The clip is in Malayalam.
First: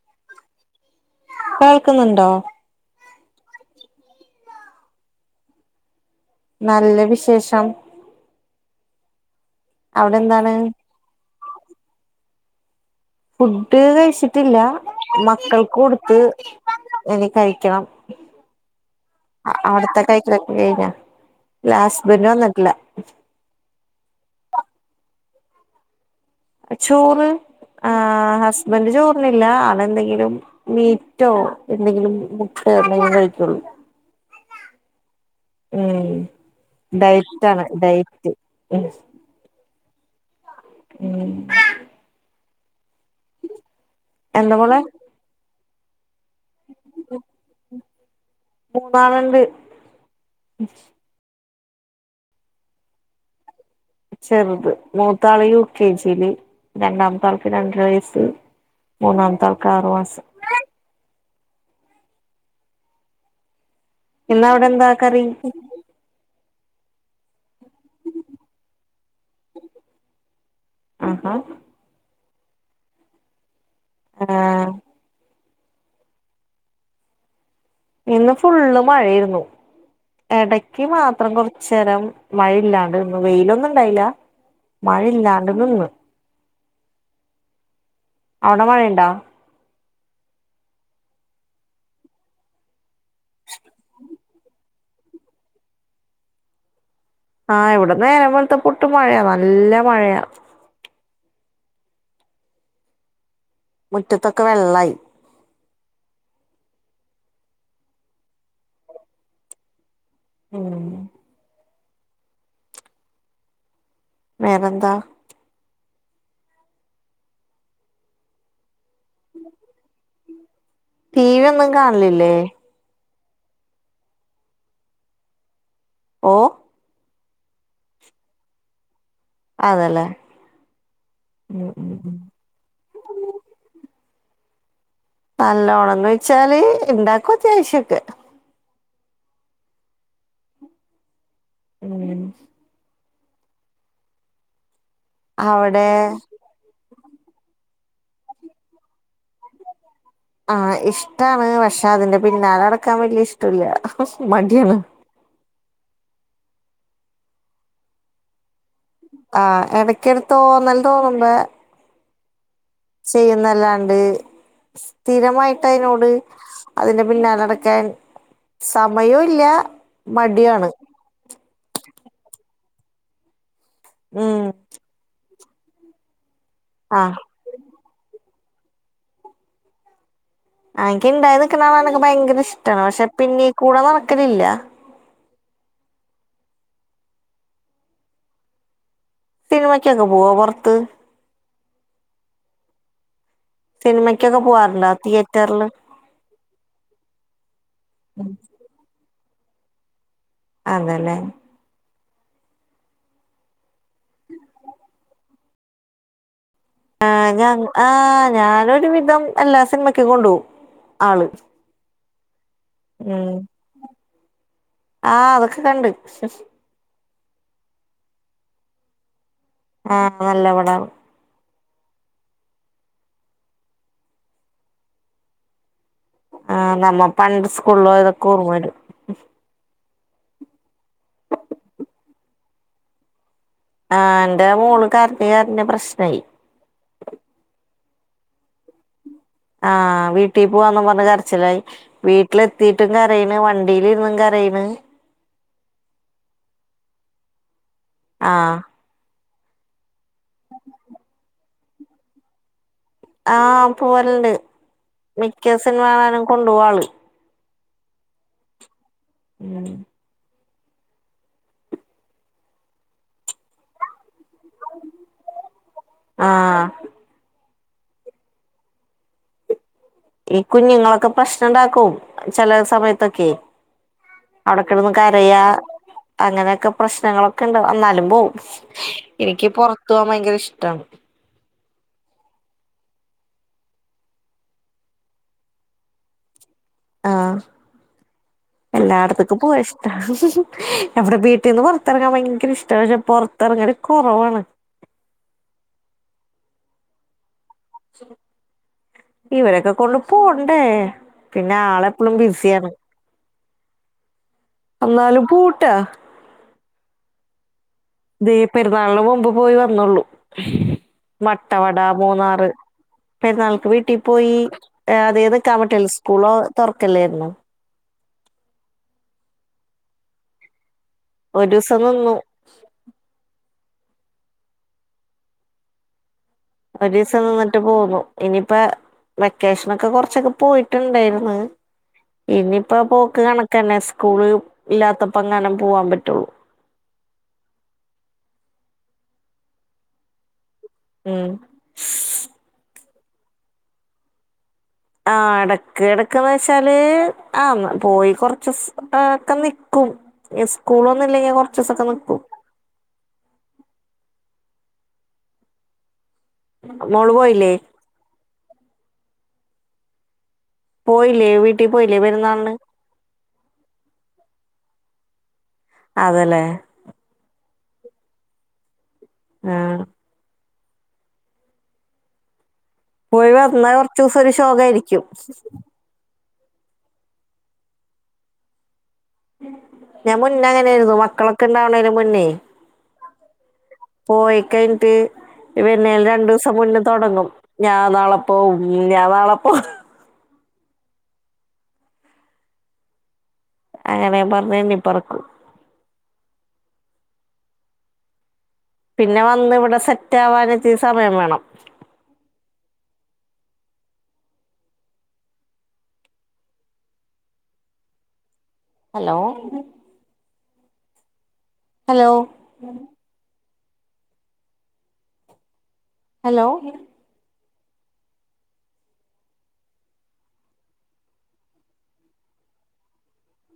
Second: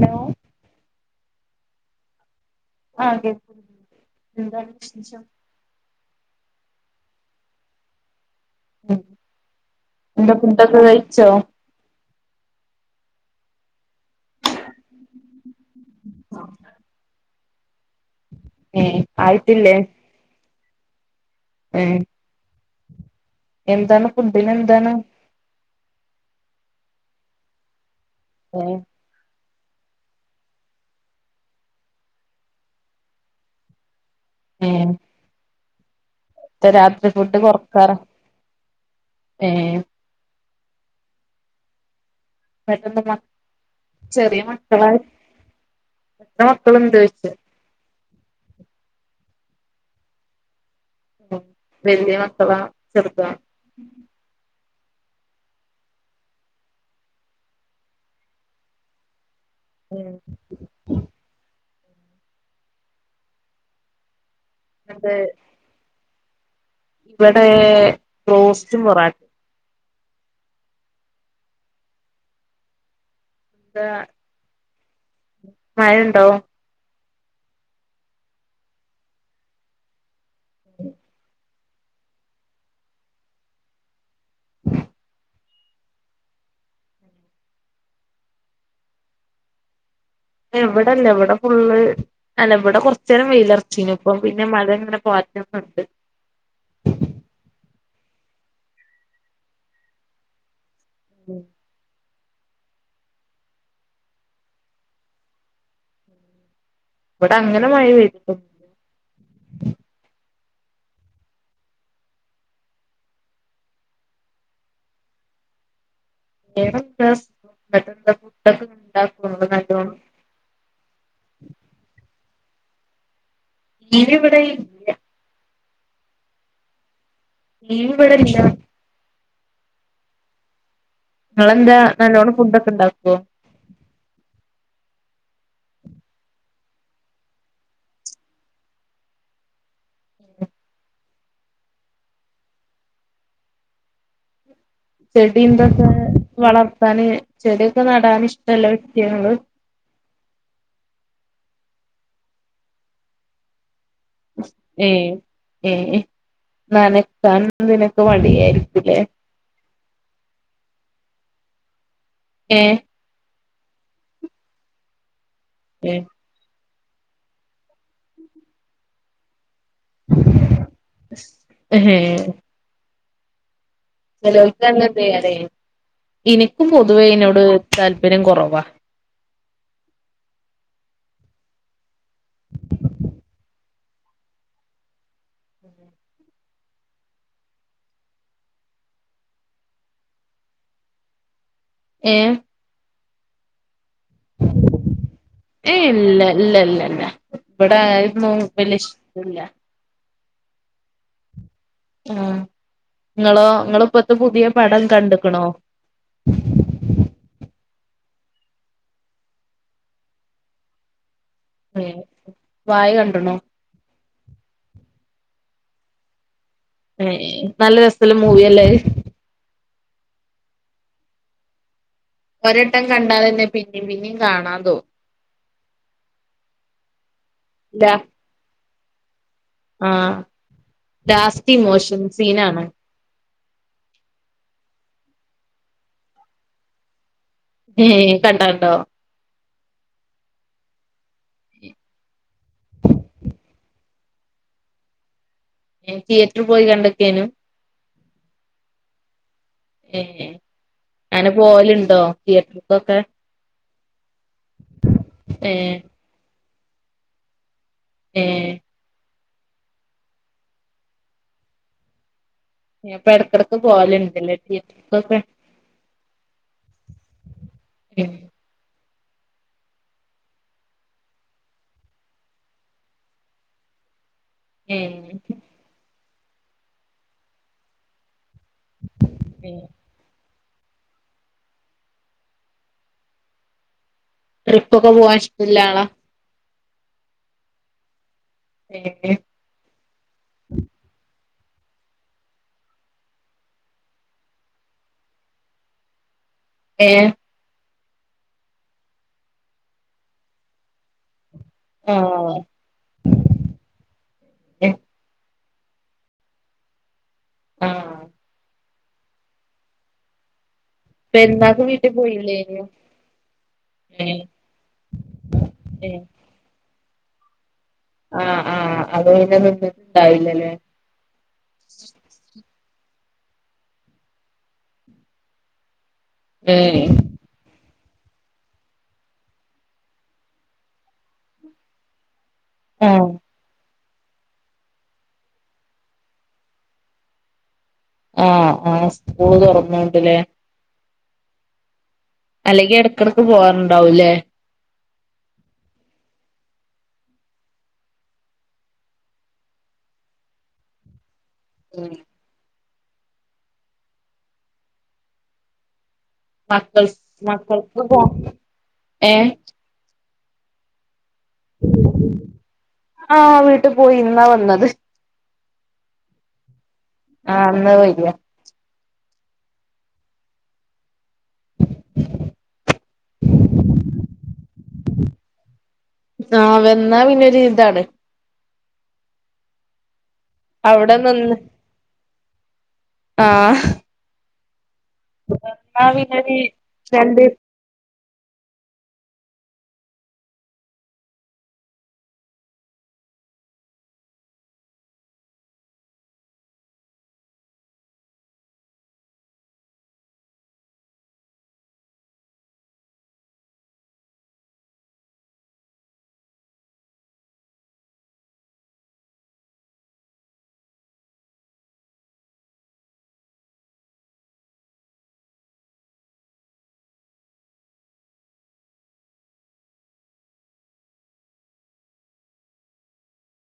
ഹലോ കേൾക്കുന്നുണ്ടോ ആഹ് കേൾക്കുന്നുണ്ട് എന്താണ് വിശേഷം നല്ല വിശേഷം ഉം അവിടെ എന്ത എന്താണ് ഫുഡ് ഒക്കെ കഴിച്ചോ, ഫുഡ് കഴി കഴിച്ചിട്ടില്ല മക്കൾക്ക് കൊടുത്ത് എനി കഴിക്കണം ഏഹ് ആയിട്ടില്ലേ അവിടത്തെ കൈക്കലൊക്കെ കഴിഞ്ഞോ ഇല്ല ഏഹ് ഹസ് ഡ് വന്നിട്ടില്ല എന്താണ് ഫുഡ്‌ന് എന്താണ് ചോറ് ആഹ് ഏഹ് ഹസ്ബഡ് ചോറ് അല്ല ആളെന്തെങ്കിലും മീറ്റോ എന്തെങ്കിലും മുട്ടയോ കഴിക്കുള്ളൂ ഏഹ് ഉം ഇപ്പ രാത്രി ഫുഡ് ഡയറ്റാണ് കൊറക്കാറാ ഡയറ്റ് ഉം ഏഹ് ഉം എന്നിട്ട് ചെറിയ എന്താ മോളെ മക്കളെ എത്ര മക്കള് ഇണ്ട് ചോയ്ച്ച മൂന്നാളുണ്ട് ഉം വല്ല്യ മക്കളാ ചെറുതോ ചെറുത് മൂത്താള് യു കെ ജിയില് രണ്ടാമത്താൾക്ക് രണ്ടര വയസ്സ് മൂന്നാമത്തെ ആൾക്ക് ആറ് ഏഹ് മാസം ഇന്ന് അവിടെ എന്താ അത് കറി ഇവിടെ ബ്രോസ്റ്റും പോറട്ടിം ആഹാ എന്ത ആഹ് മഴ ഉണ്ടോ ഇന്ന് ഫുള്ള് മഴയായിരുന്നു ഇടക്ക് മാത്രം കുറച്ച് കുറച്ചേരം മഴയില്ലാണ്ട് നിന്ന് വെയിലൊന്നും ഇണ്ടായില്ല മഴയില്ലാ ഇവടെ നിന്ന് അവിടെ മഴയണ്ടാ ഇവിടെല്ല ഇവിടെ ഫുള്ള് അല്ല ഇവിടെ കുറച്ച് നേരം വെയിലർച്ചീന് ഇപ്പം പിന്നെ മഴങ്ങനെ പാറ്റ്ന്നുണ്ട് ആഹ് ഇവിട നേരം വെളുപ്പത്തെ തോട്ട് മഴയാ നല്ല മഴയാ ഉം മുറ്റത്തൊക്കെ വെള്ളായി ഇവിടെ അങ്ങനെ മഴ വരും ഉം വേറെ എന്താ ഏതാ ക്ലാസ്സ് [unintelligible] ഇങ്ങള് നല്ലോണം [inaudible] ടീ വി ഒന്നും കാണലില്ലേ ടി വി ഇവിടെ ഇല്ല ഓഹ് നീ വടല്ല. അതല്ലേ ഉം നിങ്ങെന്താ ഉം നല്ലോണ്ണം ഫുഡ് ഒക്കെ ഇണ്ടാക്കോ നല്ലോണംന്ന് വെച്ചാല് ഇണ്ടാക്കും അത്യാവശ്യം ഒക്കെ ഉം ചെടി എന്തൊക്കെ അവിടെ വളർത്താന് ചെടിയൊക്കെ നടാൻ ഇഷ്ടള്ള വ്യക്തി ആണോങ്ങള് ആഹ് ഇഷ്ടമാണ് പക്ഷെ അതിന്റെ പിന്നാലെ നടക്കാൻ വലിയ ഇഷ്ടമല്ല മടിയാണ് ഏഹ് ഏഹ് നനക്കാൻ ഇതീനോക്കെ മടിയായിരിക്കൂല്ലേ ആഹ് ഇടയ്ക്കെരു തോന്നൽ തോന്നുമ്പ ഏഹ് ചെയ്യുന്നല്ലാണ്ട് സ്ഥിരമായിട്ട് അതിനോട് അതിന്റെ പിന്നാല നടക്കാൻ സമയവും ഇല്ല മടിയാണ് എഹേയ് ഉം ചേലോൽക്ക് [unintelligible] എനിക്കും പൊതുവേ ആഹ് അതിനോട് താല്പര്യം കുറവാ എനിക്ക് ഇണ്ടായി നിക്കണത് കാണാൻ എനിക്ക് ഭയങ്കര ഇഷ്ടമാണ് പക്ഷെ പിന്നീ കൂടെ നടക്കലില്ല [inaudible] സിനിമയ്ക്കൊക്കെ പോവോ പുറത്ത് ഏഹ് സിനിമക്ക്‌ ഏഹ് ഇല്ല ഇല്ല ഇല്ല ഇല്ല ഇവിടെ അതൊന്നും വല്യയ ഇഷ്ടല്ല അതെല്ലെ ആഹ് നിങ്ങളോ നിങ്ങളിപ്പത്തെ പുതിയ പടം കണ്ടിക്കണോ ആഹ് ഞാൻ ആഹ് ഞാനൊരു വിധം എല്ലാ സിനിമക്ക് കൊണ്ടുപോവും ആള് ഏഹ് വാഴ കണ്ട്ണോ ഉം ആഹ് അതൊക്കെ കണ്ട് ഏഹ് നല്ല രസല്ല മൂവി അല്ലേ അത് ആഹ് നല്ല പടാണ് ഒരട്ടം കണ്ടാ തന്നെ പിന്നേം പിന്നേം കാണാൻ തോന്നും ആഹ് നമ്മ പണ്ട് സ്കൂളിൽ ലാ പോയതൊക്കെ ഓർമ്മ വരും ആഹ് ലാസ്റ്റ് ഇമോഷൻ സീനാണ് ആഹ് എന്റെ മോള് കരഞ്ഞു കരഞ്ഞു പ്രശ്നായി ഏഹ് കണ്ടാണ്ടോ? ആഹ് വീട്ടീൽ പോവാന്ന് പറഞ്ഞ് കരച്ചിലായി വീട്ടിലെത്തിട്ടും കരയേണ് വണ്ടിലിരുന്നു കരയേണ് തിയേറ്റർ പോയി കണ്ടൊക്കെയ്നു ആഹ് ഏഹ് [inaudible] അങ്ങനെ പോവലുണ്ടോ തിയേറ്റർക്കൊക്കെ ആഹ് പോവലണ്ട് മിക്ക ഏഹ് സിനിമാണാലും കൊണ്ടു പോവാള് ഏഹ് ഉം പ്പ ഇടക്കിടക്ക് പോവലുണ്ടല്ലേ തിയേറ്റർക്കൊക്കെ ആഹ് പി ഈ കുഞ്ഞുങ്ങളൊക്കെ പ്രശ്നുണ്ടാക്കും ചില സമയത്തൊക്കെ അവിടക്കെടന്ന് ഏഹ് കരയാ അങ്ങനെയൊക്കെ പ്രശ്നങ്ങളൊക്കെ ഇണ്ടവു എന്നാലും പോവും എനിക്ക് പുറത്ത് പോവാൻ ഭയങ്കര ഇഷ്ട്ടാണ് ട്രിപ്പ് ഒക്കെ പോവൻ ഇഷ്ട്ടല്ലാള ആഹ് ഏഹ് എല്ലായിടത് പോവാ ഇഷ്ട എവിടെ വീട്ടിൽന്ന് പുറത്തിറങ്ങാൻ ഭയങ്കര ഇഷ്ട പക്ഷെ പുറത്തിറങ്ങല് കുറവാണ് ഏഹ് ഇവരൊക്കെ കൊണ്ട് പോണ്ടേ പിന്നെ ആളെപ്പോളും ആഹ് ബിസിയാണ് എന്നാല് പൂട്ട ആഹ് ദെ പെരുന്നാളിന് മുമ്പ് പോയി വന്നുള്ളു പെരുന്നാക്ക് മട്ടവട വീട്ടിൽ മൂന്നാറ് പോയില്ലേനോ പെരുന്നാൾക്ക് വീട്ടി ഏഹ് പോയി അത് ഏതൊക്കാൻ പറ്റല്ല ഏഹ് സ്കൂളോ തുറക്കല്ലായിരുന്നു ആഹ് ആഹ് അത് നിന്നിട്ട ഉണ്ടാവില്ലല്ലേ ഒരുസം നിന്നു ഏഹ് സേവ് പോകും ഇനിപ്പ വെക്കേഷനോക്കെ കൊറച്ചൊക്കെ പോയിട്ടുണ്ടായിരുന്നു ഇനിയിപ്പോ ആഹ് പോക്ക് കണക്കന്നെ സ്കൂള് ഇല്ലാത്തപ്പോ അങ്ങാനെ പോവാൻ പറ്റുള്ളൂ ഏഹ് ആഹ് സ്കൂൾ തുറന്നുണ്ട്ല്ലേ ഉം അല്ലെങ്കി ഇടക്കിടക്ക് പോവാാറുണ്ടാവുംല്ലേ ആഹ് എടക്ക് ഇടക്ക്ന്ന് വെച്ചാല് ആഹ് പോയി കൊറച്ച്ദിവസക്കെ നിക്കും സ്കൂളൊന്ന ഇല്ലെങ്ക കൊറച്ചസൊക്കെ ഉം നി ക്കും മക്കൾ മോള് പോയില്ലേ മക്കൾ പോ ഏഹ് പോയില്ലേ വീട്ടിൽ പോയില്ലേ പെരുന്നാലിന് ആഹ് വീട്ടിൽ പോയി ഇന്നാ വന്നത് അതല്ലേ ആഹ് അന്ന വരി ആഹ് പോയി വന്നാ കൊറച്ചുസം ഒരു ശോക ആയിരിക്കും ആഹ് വന്നാ പിന്നെ ഒരു ഇതാണ് ഞാൻ മുന്നേ അങ്ങനൊയിരുന്നു അവിടെ നിന്ന് മക്കളൊക്കെ ഇണ്ടാവണേന് മുന്നേ ആഹ് പോയി കഴിഞ്ഞിട്ട് എന്നാ വരുന്നേൽ രണ്ടു പിന്നൊരു ദിവസം മുന്നേ രണ്ട് തുടങ്ങും ഞാൻ നാളെ പോവും ഞാൻ നാളെപ്പോ അങ്ങനെയെ പറഞ്ഞന്നിപ്പറക്കും പിന്നെ വന്ന് ഇവിടെ സെറ്റ് ആവാനക്ക് സമയം വേണം ഹലോ ഹലോ ഹലോ